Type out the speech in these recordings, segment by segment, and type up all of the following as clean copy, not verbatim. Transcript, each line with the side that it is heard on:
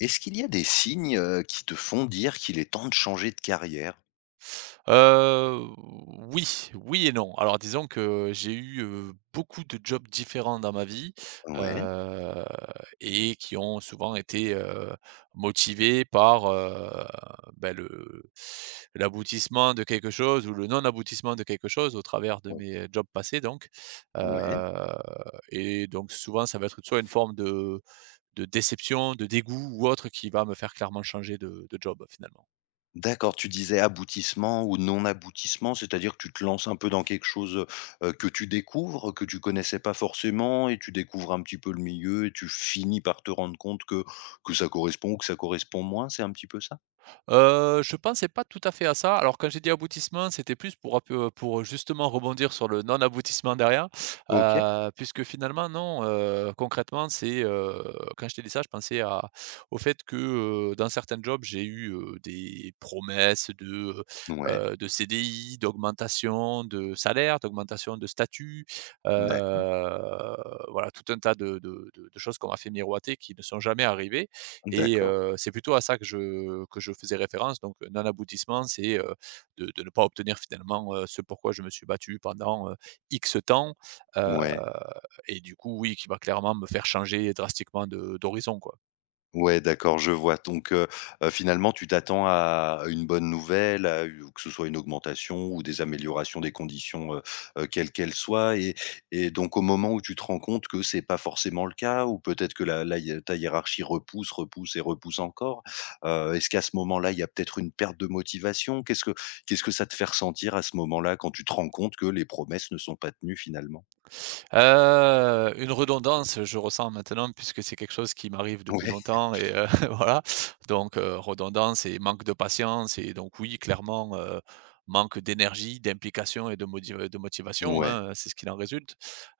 left: Est-ce qu'il y a des signes, qui te font dire qu'il est temps de changer de carrière?
right: Heu, oui, oui et non. Alors disons que j'ai eu, beaucoup de jobs différents dans ma vie,
left: Ouais,
right: heu et qui ont souvent été, motivés par, bah, le l'aboutissement de quelque chose ou le non-aboutissement de quelque chose au travers de
left: o
right: mes jobs passés, donc
left: ouais.
right: heu et donc souvent ça va être soit une forme de déception, de dégoût ou autre qui va me faire clairement changer de job, finalement.
left: D'accord, tu disais aboutissement ou non-aboutissement, c'est-à-dire que tu te lances un peu dans quelque chose, que tu découvres, que tu connaissais pas forcément et tu découvres un petit peu le milieu et tu finis par te rendre compte que ça correspond ou que ça correspond moins, c'est un petit peu ça?
right: Je pensais pas tout à fait à ça. Alors quand j'ai dit aboutissement, c'était plus pour un peu pour justement rebondir sur le non-aboutissement derrière,
left: OK.
right: puisque finalement non, concrètement c'est, quand je t'ai dit ça, je pensais à au fait que, dans certains jobs, j'ai eu, des promesses heu
left: Ouais,
right: de CDI, d'augmentation de salaire, d'augmentation de statut, heu,
left: d'accord,
right: voilà tout un tas de choses qu'on m'a fait miroiter qui ne sont jamais arrivées et
left: d'accord.
right: c'est plutôt à ça que je faisais référence, donc non-aboutissement, c'est, de ne pas obtenir finalement, ce pourquoi je me suis battu pendant, X temps, heu
left: Ouais.
right: et du coup, oui, qui va clairement me faire changer drastiquement de d'horizon, quoi.
left: Ouais, d'accord, je vois. Donc, finalement, tu t'attends à une bonne nouvelle, à u que ce soit une augmentation ou des améliorations des conditions, quelles qu'elles soient et donc au moment où tu te rends compte que c'est pas forcément le cas ou peut-être que la la hié ta hiérarchie repousse, repousse et repousse encore, est-ce qu'à ce moment-là, il y a peut-être une perte de motivation? Qu'est-ce que ça te fait ressentir à ce moment-là, quand tu te rends compte que les promesses ne sont pas tenues finalement?
right: Une redondance, je ressens maintenant puisque c'est quelque chose qui m'arrive depuis
left: Ouais,
right: longtemps et voilà. Donc redondance et manque de patience et donc oui, clairement, manque d'énergie, d'implication et de motivation,
left: ouais,
right: hein, c'est ce qu'il en résulte.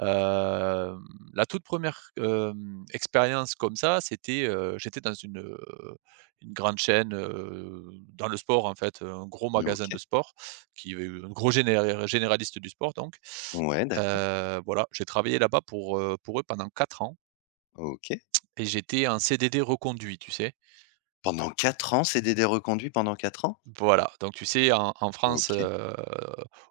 right: Hem, la toute première re expérience comme ça, c'était, j'étais dans une grande chaîne, dans le sport en fait, un gros magasin
left: OK.
right: de sport qui, un gros généraliste du sport, donc…
left: Ouais, d'accord,
right: Voilà, j'ai travaillé là-bas pour, pour eux pendant 4 ans
left: OK.
right: et j'étais en CDD reconduit, tu sais?
left: Pendant 4 ans, CDD reconduit pendant 4 ans?
right: Voilà, donc tu sais en France,
left: OK,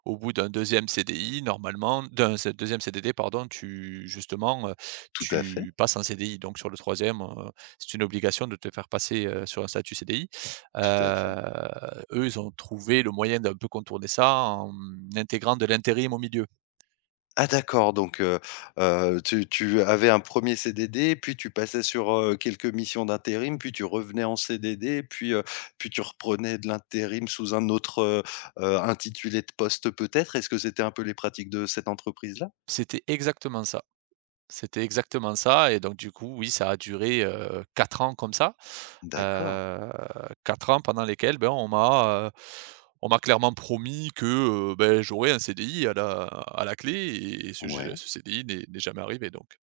right: au bout d'un 2e CDI, normalement d'un deuxième, 2e CDD pardon, tu justement,
left: tout à fait,
right: tu passes en CDI, donc sur le troisième, e c'est une obligation de te faire passer, sur un statut CDI.
left: tout à fait.
right: Eux, ils ont trouvé le moyen d'un peu contourner ça en intégrant de l'intérim au milieu.
left: Ah d'accord, donc tu avais un premier CDD, puis tu passais sur, quelques missions d'intérim, puis tu revenais en CDD, puis tu reprenais de l'intérim sous un autre, intitulé de poste peut-être? Est-ce que c'était un peu les pratiques de cette entreprise-là?
right: C'était exactement ça, c'était exactement ça, et donc du coup, oui, ça a duré, 4 ans comme ça,
left: D'accord,
right: heu, 4 ans pendant lesquels, ben, on m'a clairement promis que, beh, j'aurais un CDI à la clé, et ce je
left: ouais.
right: ce CDI n'est jamais arrivé, donc.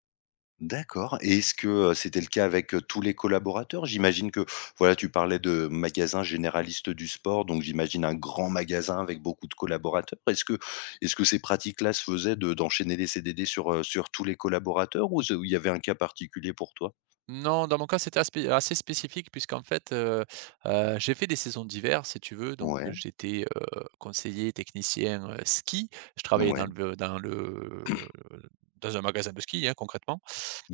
left: D'accord et est-ce que, c'était le cas avec, tous les collaborateurs? J'imagine que, voilà, tu parlais de magasin généraliste du sport, donc j'imagine un grand magasin avec beaucoup de collaborateurs. Est-ce que ces pratiques-là se faisaient de d'enchaîner les CDD sur tous les collaborateurs ou il y avait un cas particulier pour toi?
right: Non, dans mon cas, c'était aspé assez spécifique puisqu'en fait, j'ai fait des saisons d'hiver, si tu veux, donc
left: Ouais,
right: j'étais, conseiller technicien, ski. Je travaillais
left: ouais,
right: dans un magasin de ski, hein, concrètement,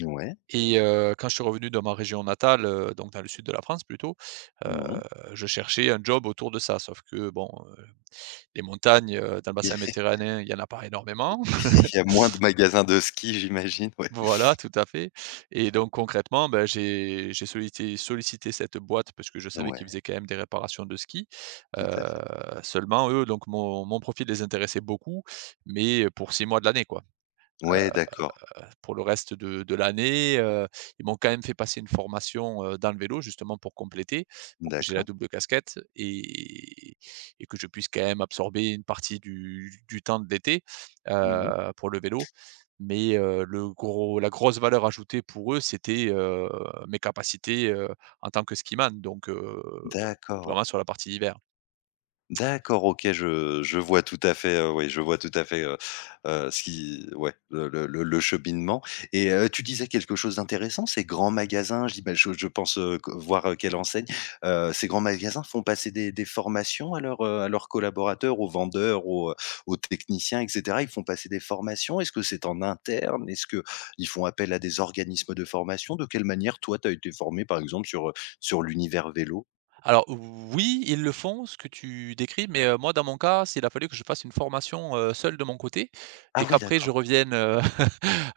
left: ouais,
right: et quand je suis revenu dans ma région natale, donc dans le sud de la France plutôt, heu,
left: mmh.
right: je cherchais un job autour de ça. Sauf que bon, heu, les montagnes, dans le
left: Il y
right: bassin
left: a
right: méditerranéen, il y en a pas énormément.
left: moins de magasins de ski, j'imagine, ouais.
right: Voilà, tout à fait, et donc concrètement, bah, j'ai sollicité cette boîte parce que je savais
left: Ouais,
right: qu'ils faisaient quand même des réparations de ski. Heu,
left: tout à fait.
right: Seulement eux, donc mon profil les intéressait beaucoup, mais pour 6 mois de l'année, quoi.
left: Ouais, d'accord,
right: Pour le reste de l'année, ils m'ont quand même fait passer une formation, dans le vélo justement pour compléter, pour que j'ai la
left: d'accord.
right: double casquette, et que je puisse quand même absorber une partie du temps de l'été,
left: Mmh.
right: pour le vélo. Mais le gros la grosse valeur ajoutée pour eux, c'était, mes capacités, en tant que skiman, donc
left: D'accord.
right: vraiment sur la partie hiver.
left: D'accord, OK, je vois tout à fait, oui, je vois tout à fait, ce qui ouais, le cheminement et tu disais quelque chose d'intéressant, ces grands magasins, j'ima je pense, q voir, quelle enseigne, ces grands magasins font passer des formations à leurs collaborateurs, aux vendeurs, aux techniciens et cetera? Ils font passer des formations? Est-ce que c'est en interne? Est-ce que ils font appel à des organismes de formation? De quelle manière, toi, tu as été formé, par exemple, sur l'univers vélo?
right: Alors oui, ils le font, ce que tu décris, mais moi dans mon cas, s'il a fallu que je fasse une formation, seul de mon côté,
left: Ah
right: et
left: oui,
right: qu'après je
left: d'accord,
right: revienne,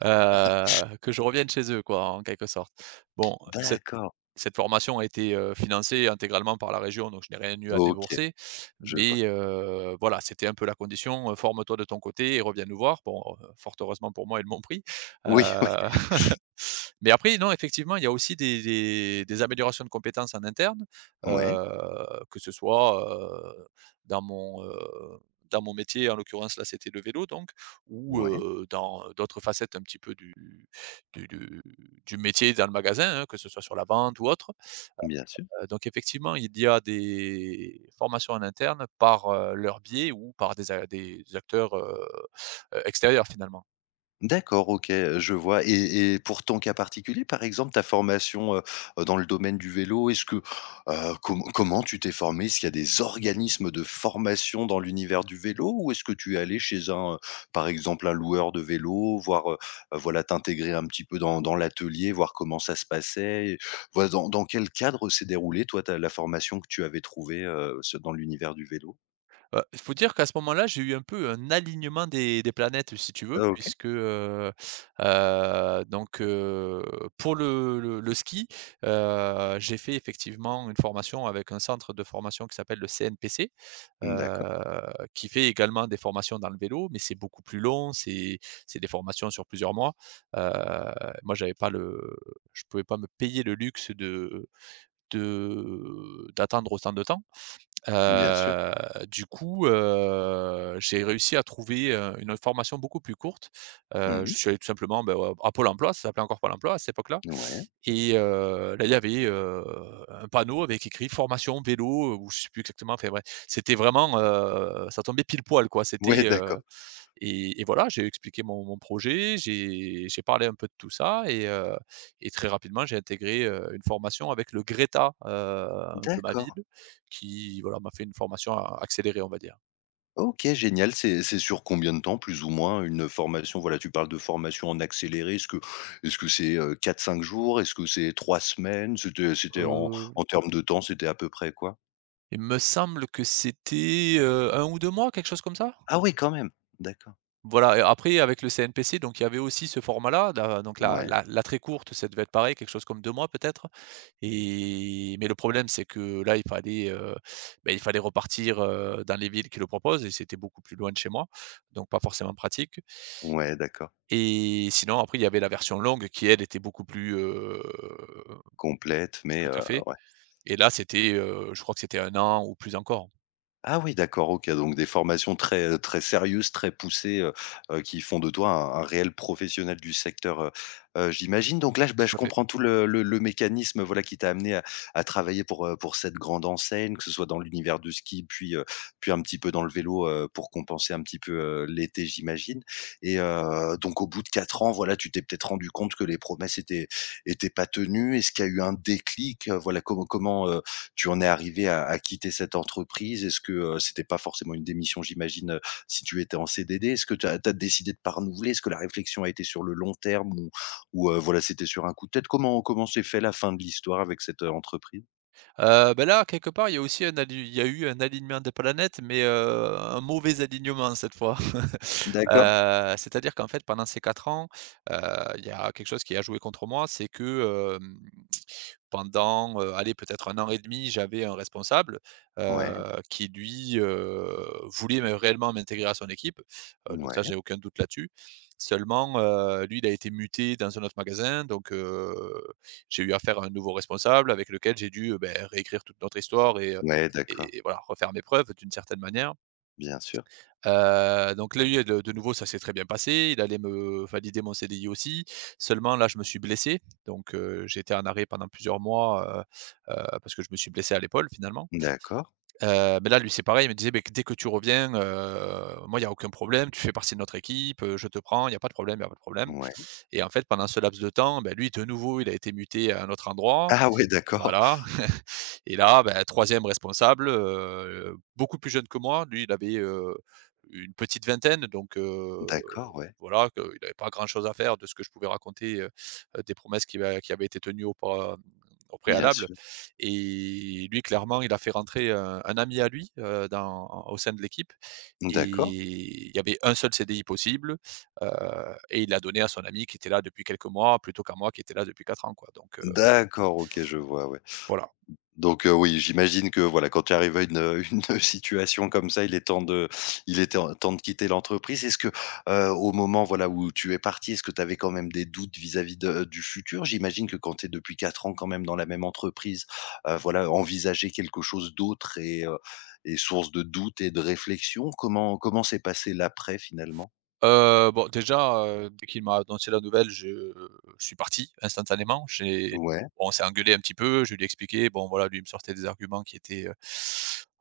right: que je revienne chez eux, quoi, en quelque sorte. Bon, ce
left: d'accord,
right: Cette formation a été, financée intégralement par la région, donc je n'ai rien eu à
left: OK.
right: débourser.
left: Je vois.
right: Mais, voilà, c'était un peu la condition, forme-toi de ton côté et reviens nous voir. Bon, fort heureusement pour moi, ils m'ont pris.
left: Oui, oui.
right: Heu, mais après, non, effectivement, il y a aussi des améliorations de compétences en interne,
left: Ouais,
right: heu, que ce soit, dans mon, heu, dans mon métier, en l'occurrence, là, c'était le vélo, donc, ou,
left: ouais,
right: dans d'autres facettes un petit peu du du du métier dans le magasin, hein, que ce soit sur la vente ou autre.
left: bien sûr.
right: Donc effectivement, il y a des formations en interne par, leur biais, ou par des acteurs, extérieurs finalement.
left: D'accord, OK, je vois et pour ton cas particulier, par exemple, ta formation, dans le domaine du vélo, est-ce que, comment tu t'es formé? Est-ce qu'il y a des organismes de formation dans l'univers du vélo ou est-ce que tu es allé chez un, par exemple, un loueur de vélo, voir, voilà, t'intégrer un petit peu dans l'atelier, voir comment ça se passait et voilà, dans quel cadre s'est déroulée, toi, ta la formation que tu avais trouvée, ce dans l'univers du vélo?
right: Il faut dire qu'à ce moment-là, j'ai eu un peu un alignement des planètes, si tu veux,
left: Ah OK,
right: puisque, donc, pour le ski, j'ai fait effectivement une formation avec un centre de formation qui s'appelle le CNPC,
left: d'accord,
right: heu, qui fait également des formations dans le vélo, mais c'est beaucoup plus long, c'est des formations sur plusieurs mois. Heu, Moi, j'avais pas le je pouvais pas me payer le luxe de d'attendre autant de temps.
left: bien sûr.
right: Heu, du coup, j'ai réussi à trouver, une formation beaucoup plus courte.
left: Mmh mh.
right: Je suis allé tout simplement, bah, à Pôle emploi, ça s'appelait encore Pôle emploi à cette époque-là,
left: Ouais.
right: et là, il y avait, un panneau avec écrit formation vélo, ou je sais plus exactement, enfin bref, c'était vraiment, ça tombait pile poil, quoi,
left: Ouais,
right: c'était,
left: d'accord.
right: et voilà, j'ai expliqué mon projet, j'ai parlé un peu de tout ça et très rapidement, j'ai intégré, une formation avec le Greta, de ma
left: D'accord.
right: ville qui, voilà, m'a fait une formation a accélérée, on va dire.
left: OK, génial. C'est sur combien de temps plus ou moins une formation? Voilà, tu parles de formation en accéléré. Est-ce que c'est, 4-5 jours? Est-ce que c'est 3 semaines? C'était en
right: Heu,
left: termes de temps, c'était à peu près quoi?
right: il me semble que c'était, 1 ou 2 mois, quelque chose comme ça?
left: Ah oui, quand même! D'accord.
right: Voilà, et après avec le CNPC, donc il y avait aussi ce format-là, la donc la
left: Ouais,
right: la la très courte, ça devait être pareil, quelque chose comme 2 mois peut-être, et mais le problème, c'est que là, il fallait repartir, dans les villes qui le proposent, et c'était beaucoup plus loin de chez moi, donc pas forcément pratique,
left: ouais, d'accord.
right: et sinon après il y avait la version longue, qui elle était beaucoup plus,
left: Complète mais
right: tout à
left: heu,
right: fait,
left: ouais.
right: et là c'était, je crois que c'était un an ou plus encore.
left: Ah oui, d'accord, OK, donc des formations très, très sérieuses, très poussées, qui font de toi un réel professionnel du secteur, j'imagine. Donc là, je bah,
right: Tout
left: je
right: à fait.
left: comprends tout le mécanisme, voilà, qui t'a amené à travailler pour cette grande enseigne, que ce soit dans l'univers du ski, puis un petit peu dans le vélo, pour compenser un petit peu, l'été, j'imagine et donc au bout de 4 ans, voilà, tu t'es peut-être rendu compte que les promesses étaient pas tenues. Est-ce qu'il y a eu un déclic? Voilà, comment, tu en es arrivé à quitter cette entreprise? Est-ce que, c'était pas forcément une démission, j'imagine, si tu étais en CDD? Est-ce que tu as décidé de pas renouveler? Est-ce que la réflexion a été sur le long terme ou, voilà, c'était sur un coup de tête? Comment s'est fait la fin de l'histoire avec cette, entreprise?
right: Bah, là, quelque part, il y a aussi un ali il y a eu un alignement des planètes, mais, un mauvais alignement cette fois.
left: D'accord.
right: C'est-à-dire qu'en fait, pendant ces 4 ans, heu, il y a quelque chose qui a joué contre moi, c'est que, pendant, allez, peut-être 1 an et demi, j'avais un responsable,
left: Ouais,
right: qui lui, voulait mais réellement m'intégrer à son équipe,
left: ouais,
right: donc
left: ouais,
right: ça, j'ai aucun doute là-dessus. Seulement, lui, il a été muté dans un autre magasin, donc j'ai eu affaire à un nouveau responsable avec lequel j'ai dû, réécrire toute notre histoire
left: ouais, d'accord,
right: et voilà, refaire mes preuves d'une certaine manière.
left: bien sûr.
right: Donc là, lui, de nouveau, ça s'est très bien passé. Il allait me valider mon CDI aussi. Seulement là, je me suis blessé, donc j'ai été en arrêt pendant plusieurs mois, parce que je me suis blessé à l'épaule finalement.
left: D'accord,
right: Mais là, lui, c'est pareil, il me disait: «Beh, dès que tu reviens, moi, il y a aucun problème, tu fais partie de notre équipe, je te prends, il y a pas de problème, il y a pas de problème»
left: ouais.
right: et en fait, pendant ce laps de temps, bah, lui, de nouveau, il a été muté à un autre endroit.
left: Ah ouais, d'accord,
right: Voilà, et là, ben, 3e responsable, beaucoup plus jeune que moi. Lui, il avait, une petite vingtaine, donc
left: d'accord, ouais,
right: voilà, que il n'avait pas grand-chose à faire de ce que je pouvais raconter, des promesses qui avaient été tenues aupa au
left: bien
right: préalable.
left: sûr.
right: Et lui, clairement, il a fait rentrer un ami à lui, dans au sein de l'équipe, et
left: D'accord,
right: il y avait un seul CDI possible, heu, et il l'a donné à son ami qui était là depuis quelques mois, plutôt qu'à moi qui était là depuis 4 ans, quoi, donc
left: d'accord, OK, je vois, ouais.
right: voilà.
left: Donc, oui, j'imagine que voilà, quand tu arrives à une, une, situation comme ça, il est en temps de quitter l'entreprise. Est-ce que, au moment, voilà, où tu es parti, est-ce que tu avais quand même des doutes vis-à-vis de du futur? J'imagine que quand tu es depuis 4 ans quand même dans la même entreprise, voilà, envisager quelque chose d'autre est source de doutes et de réflexion. Comment s'est passé l'après finalement?
right: Bon déjà, dès qu'il m'a annoncé la nouvelle, je suis parti instantanément. J'ai
left: Ouais,
right: bon, on s'est engueulé un petit peu. Je lui ai expliqué, bon voilà, lui il me sortait des arguments qui étaient,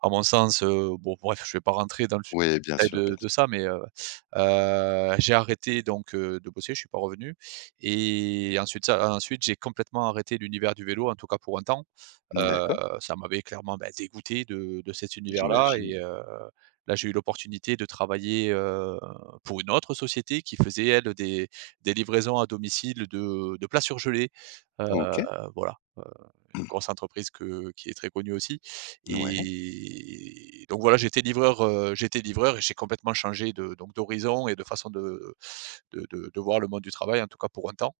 right: à mon sens, bon bref, je vais pas rentrer dans le
left: ouais, bien
right: détail
left: sûr, bien
right: de
left: sûr.
right: de ça, mais, j'ai arrêté donc, de bosser, je suis pas revenu et ensuite j'ai complètement arrêté l'univers du vélo, en tout cas pour un temps. Heu,
left: D'accord,
right: Ça m'avait clairement, bah, dégoûté de cet univers-là.
left: j'imagine.
right: Là j'ai eu l'opportunité de travailler, pour une autre société qui faisait elle des livraisons à domicile de plats surgelés. heu,
left: OK.
right: Mmh. Voilà, une grosse entreprise que qui est très connue aussi.
left: Ouais.
right: Et donc voilà, j'étais livreur et j'ai complètement changé de donc d'horizon et de façon de voir le monde du travail, en tout cas pour un temps.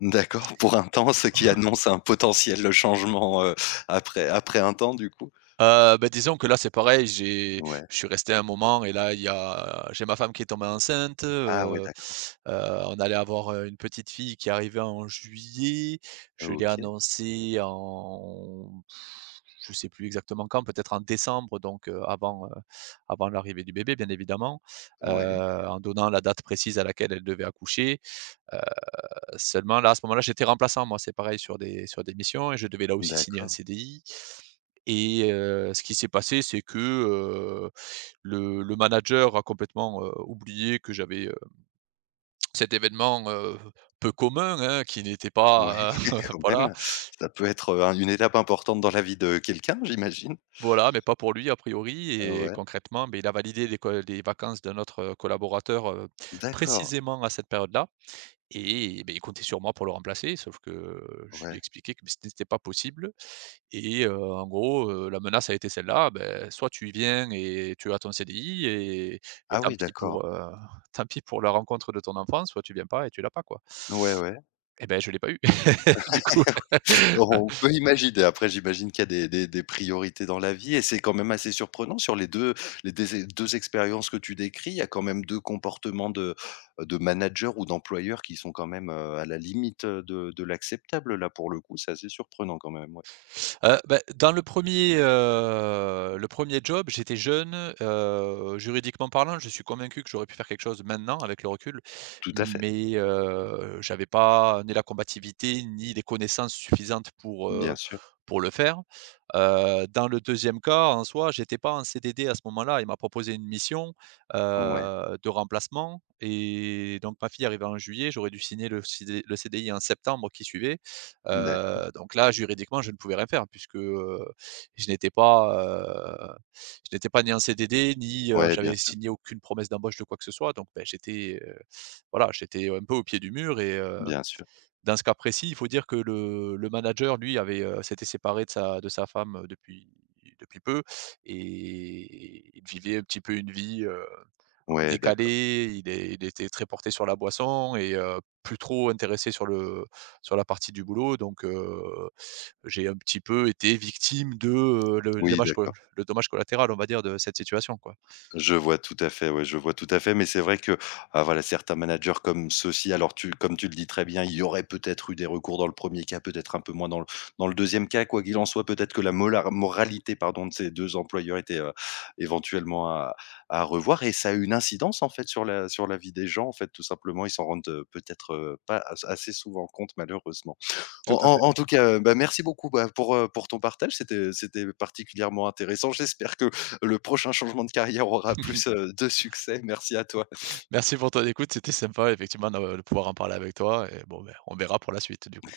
left: D'accord, pour un temps, ce qui annonce un potentiel changement, après un temps du coup?
right: Bah, disons que là, c'est pareil, j'ai
left: Ouais.
right: je suis resté un moment. Et là, il y a j'ai ma femme qui est tombée enceinte.
left: Ah ouais, d'accord.
right: Heu, on allait avoir, une petite fille qui arrivait en juillet. Je l'ai
left: OK.
right: annoncé en Je sais plus exactement quand, peut-être en décembre, donc avant, avant l'arrivée du bébé, bien évidemment, heu,
left: Ouais,
right: en donnant la date précise à laquelle elle devait accoucher. Euh, Seulement là, à ce moment-là, j'étais remplaçant moi, c'est pareil, sur des missions, et je devais là aussi signer un
left: d'accord.
right: CDI. Ce qui s'est passé, c'est que, le manager a complètement, oublié que j'avais, cet événement, peu commun, hein, qui n'était
left: Ouais,
right: pas,
left: quand
right: voilà
left: même, ça peut être, un une étape importante dans la vie de quelqu'un, j'imagine?
right: voilà, mais pas pour lui a priori. Et
left: Ouais,
right: concrètement, beh, il a validé les co les vacances d'un autre, collaborateur,
left: d'accord.
right: précisément à cette période-là, et beh, il comptait sur moi pour le remplacer, sauf que je lui
left: Ouais.
right: ai expliqué que ce n'était pas possible. En gros, la menace a été celle-là. Ben, soit tu y viens et tu as ton CDI et
left: Ah
right: tant
left: oui,
right: pis pour,
left: d'accord.
right: tant pis pour la rencontre de ton enfant, soit tu viens pas et tu l'as pas, quoi.
left: Ouais, ouais.
right: Et ben, je l'ai pas eu, du coup.
left: On peut imaginer. Après, j'imagine qu'il y a des priorités dans la vie et c'est quand même assez surprenant sur les 2 les des 2 expériences que tu décris, il y a quand même 2 comportements de manager ou d'employeur qui sont quand même, à la limite, de l'acceptable là, pour le coup. C'est assez surprenant quand même, ouais.
right: Bah, dans le premier job, j'étais jeune, juridiquement parlant, je suis convaincu que j'aurais pu faire quelque chose maintenant avec le recul,
left: Tout à fait.
right: mais j'avais pas ni la combativité, ni les connaissances suffisantes
left: Bien sûr.
right: pour le faire. Dans le deuxième cas, en soi, j'étais pas en CDD à ce moment-là. Il m'a proposé une mission,
left: Ouais.
right: de remplacement, et donc ma fille arrivait en juillet, j'aurais dû signer le CDI en septembre qui suivait.
left: D'accord.
right: Donc là, juridiquement, je ne pouvais rien faire puisque, je n'étais pas, heu, je n'étais pas ni en CDD ni,
left: Ouais, bien
right: j'avais
left: sûr,
right: signé aucune promesse d'embauche de quoi que ce soit. Donc, beh, j'étais, voilà, j'étais un peu au pied du mur.
left: bien sûr.
right: Dans ce cas précis, il faut dire que le manager, lui, avait, s'était séparé de sa femme, depuis depuis peu, et il vivait un petit peu une vie,
left: Ouais, d'accord.
right: décalée. Il était très porté sur la boisson, et plus trop intéressé sur le sur la partie du boulot. Donc, j'ai un petit peu été victime de, le
left: Oui,
right: dommage co
left: d'accord.
right: le dommage collatéral, on va dire, de cette situation, quoi.
left: Je vois tout à fait, ouais, je vois tout à fait, mais c'est vrai que, ah voilà, certains managers comme ceux-ci, alors tu comme tu le dis très bien, il y aurait peut-être eu des recours dans le premier cas, peut-être un peu moins dans le 2 cas. Quoi qu'il en soit, peut-être que la molar moralité, pardon, de ces 2 employeurs était, éventuellement à revoir et ça a une incidence, en fait, sur la vie des gens, en fait, tout simplement. Ils s'en rendent, peut-être, pas as assez souvent compte, malheureusement
right: Tout à fait.
left: en tout cas, bah, merci beaucoup bah, pour ton partage. C'était particulièrement intéressant. J'espère que le prochain changement de carrière aura plus de succès. Merci à toi.
right: Merci pour ton écoute, c'était sympa effectivement de pouvoir en parler avec toi. Et bon, beh, on verra pour la suite, du coup.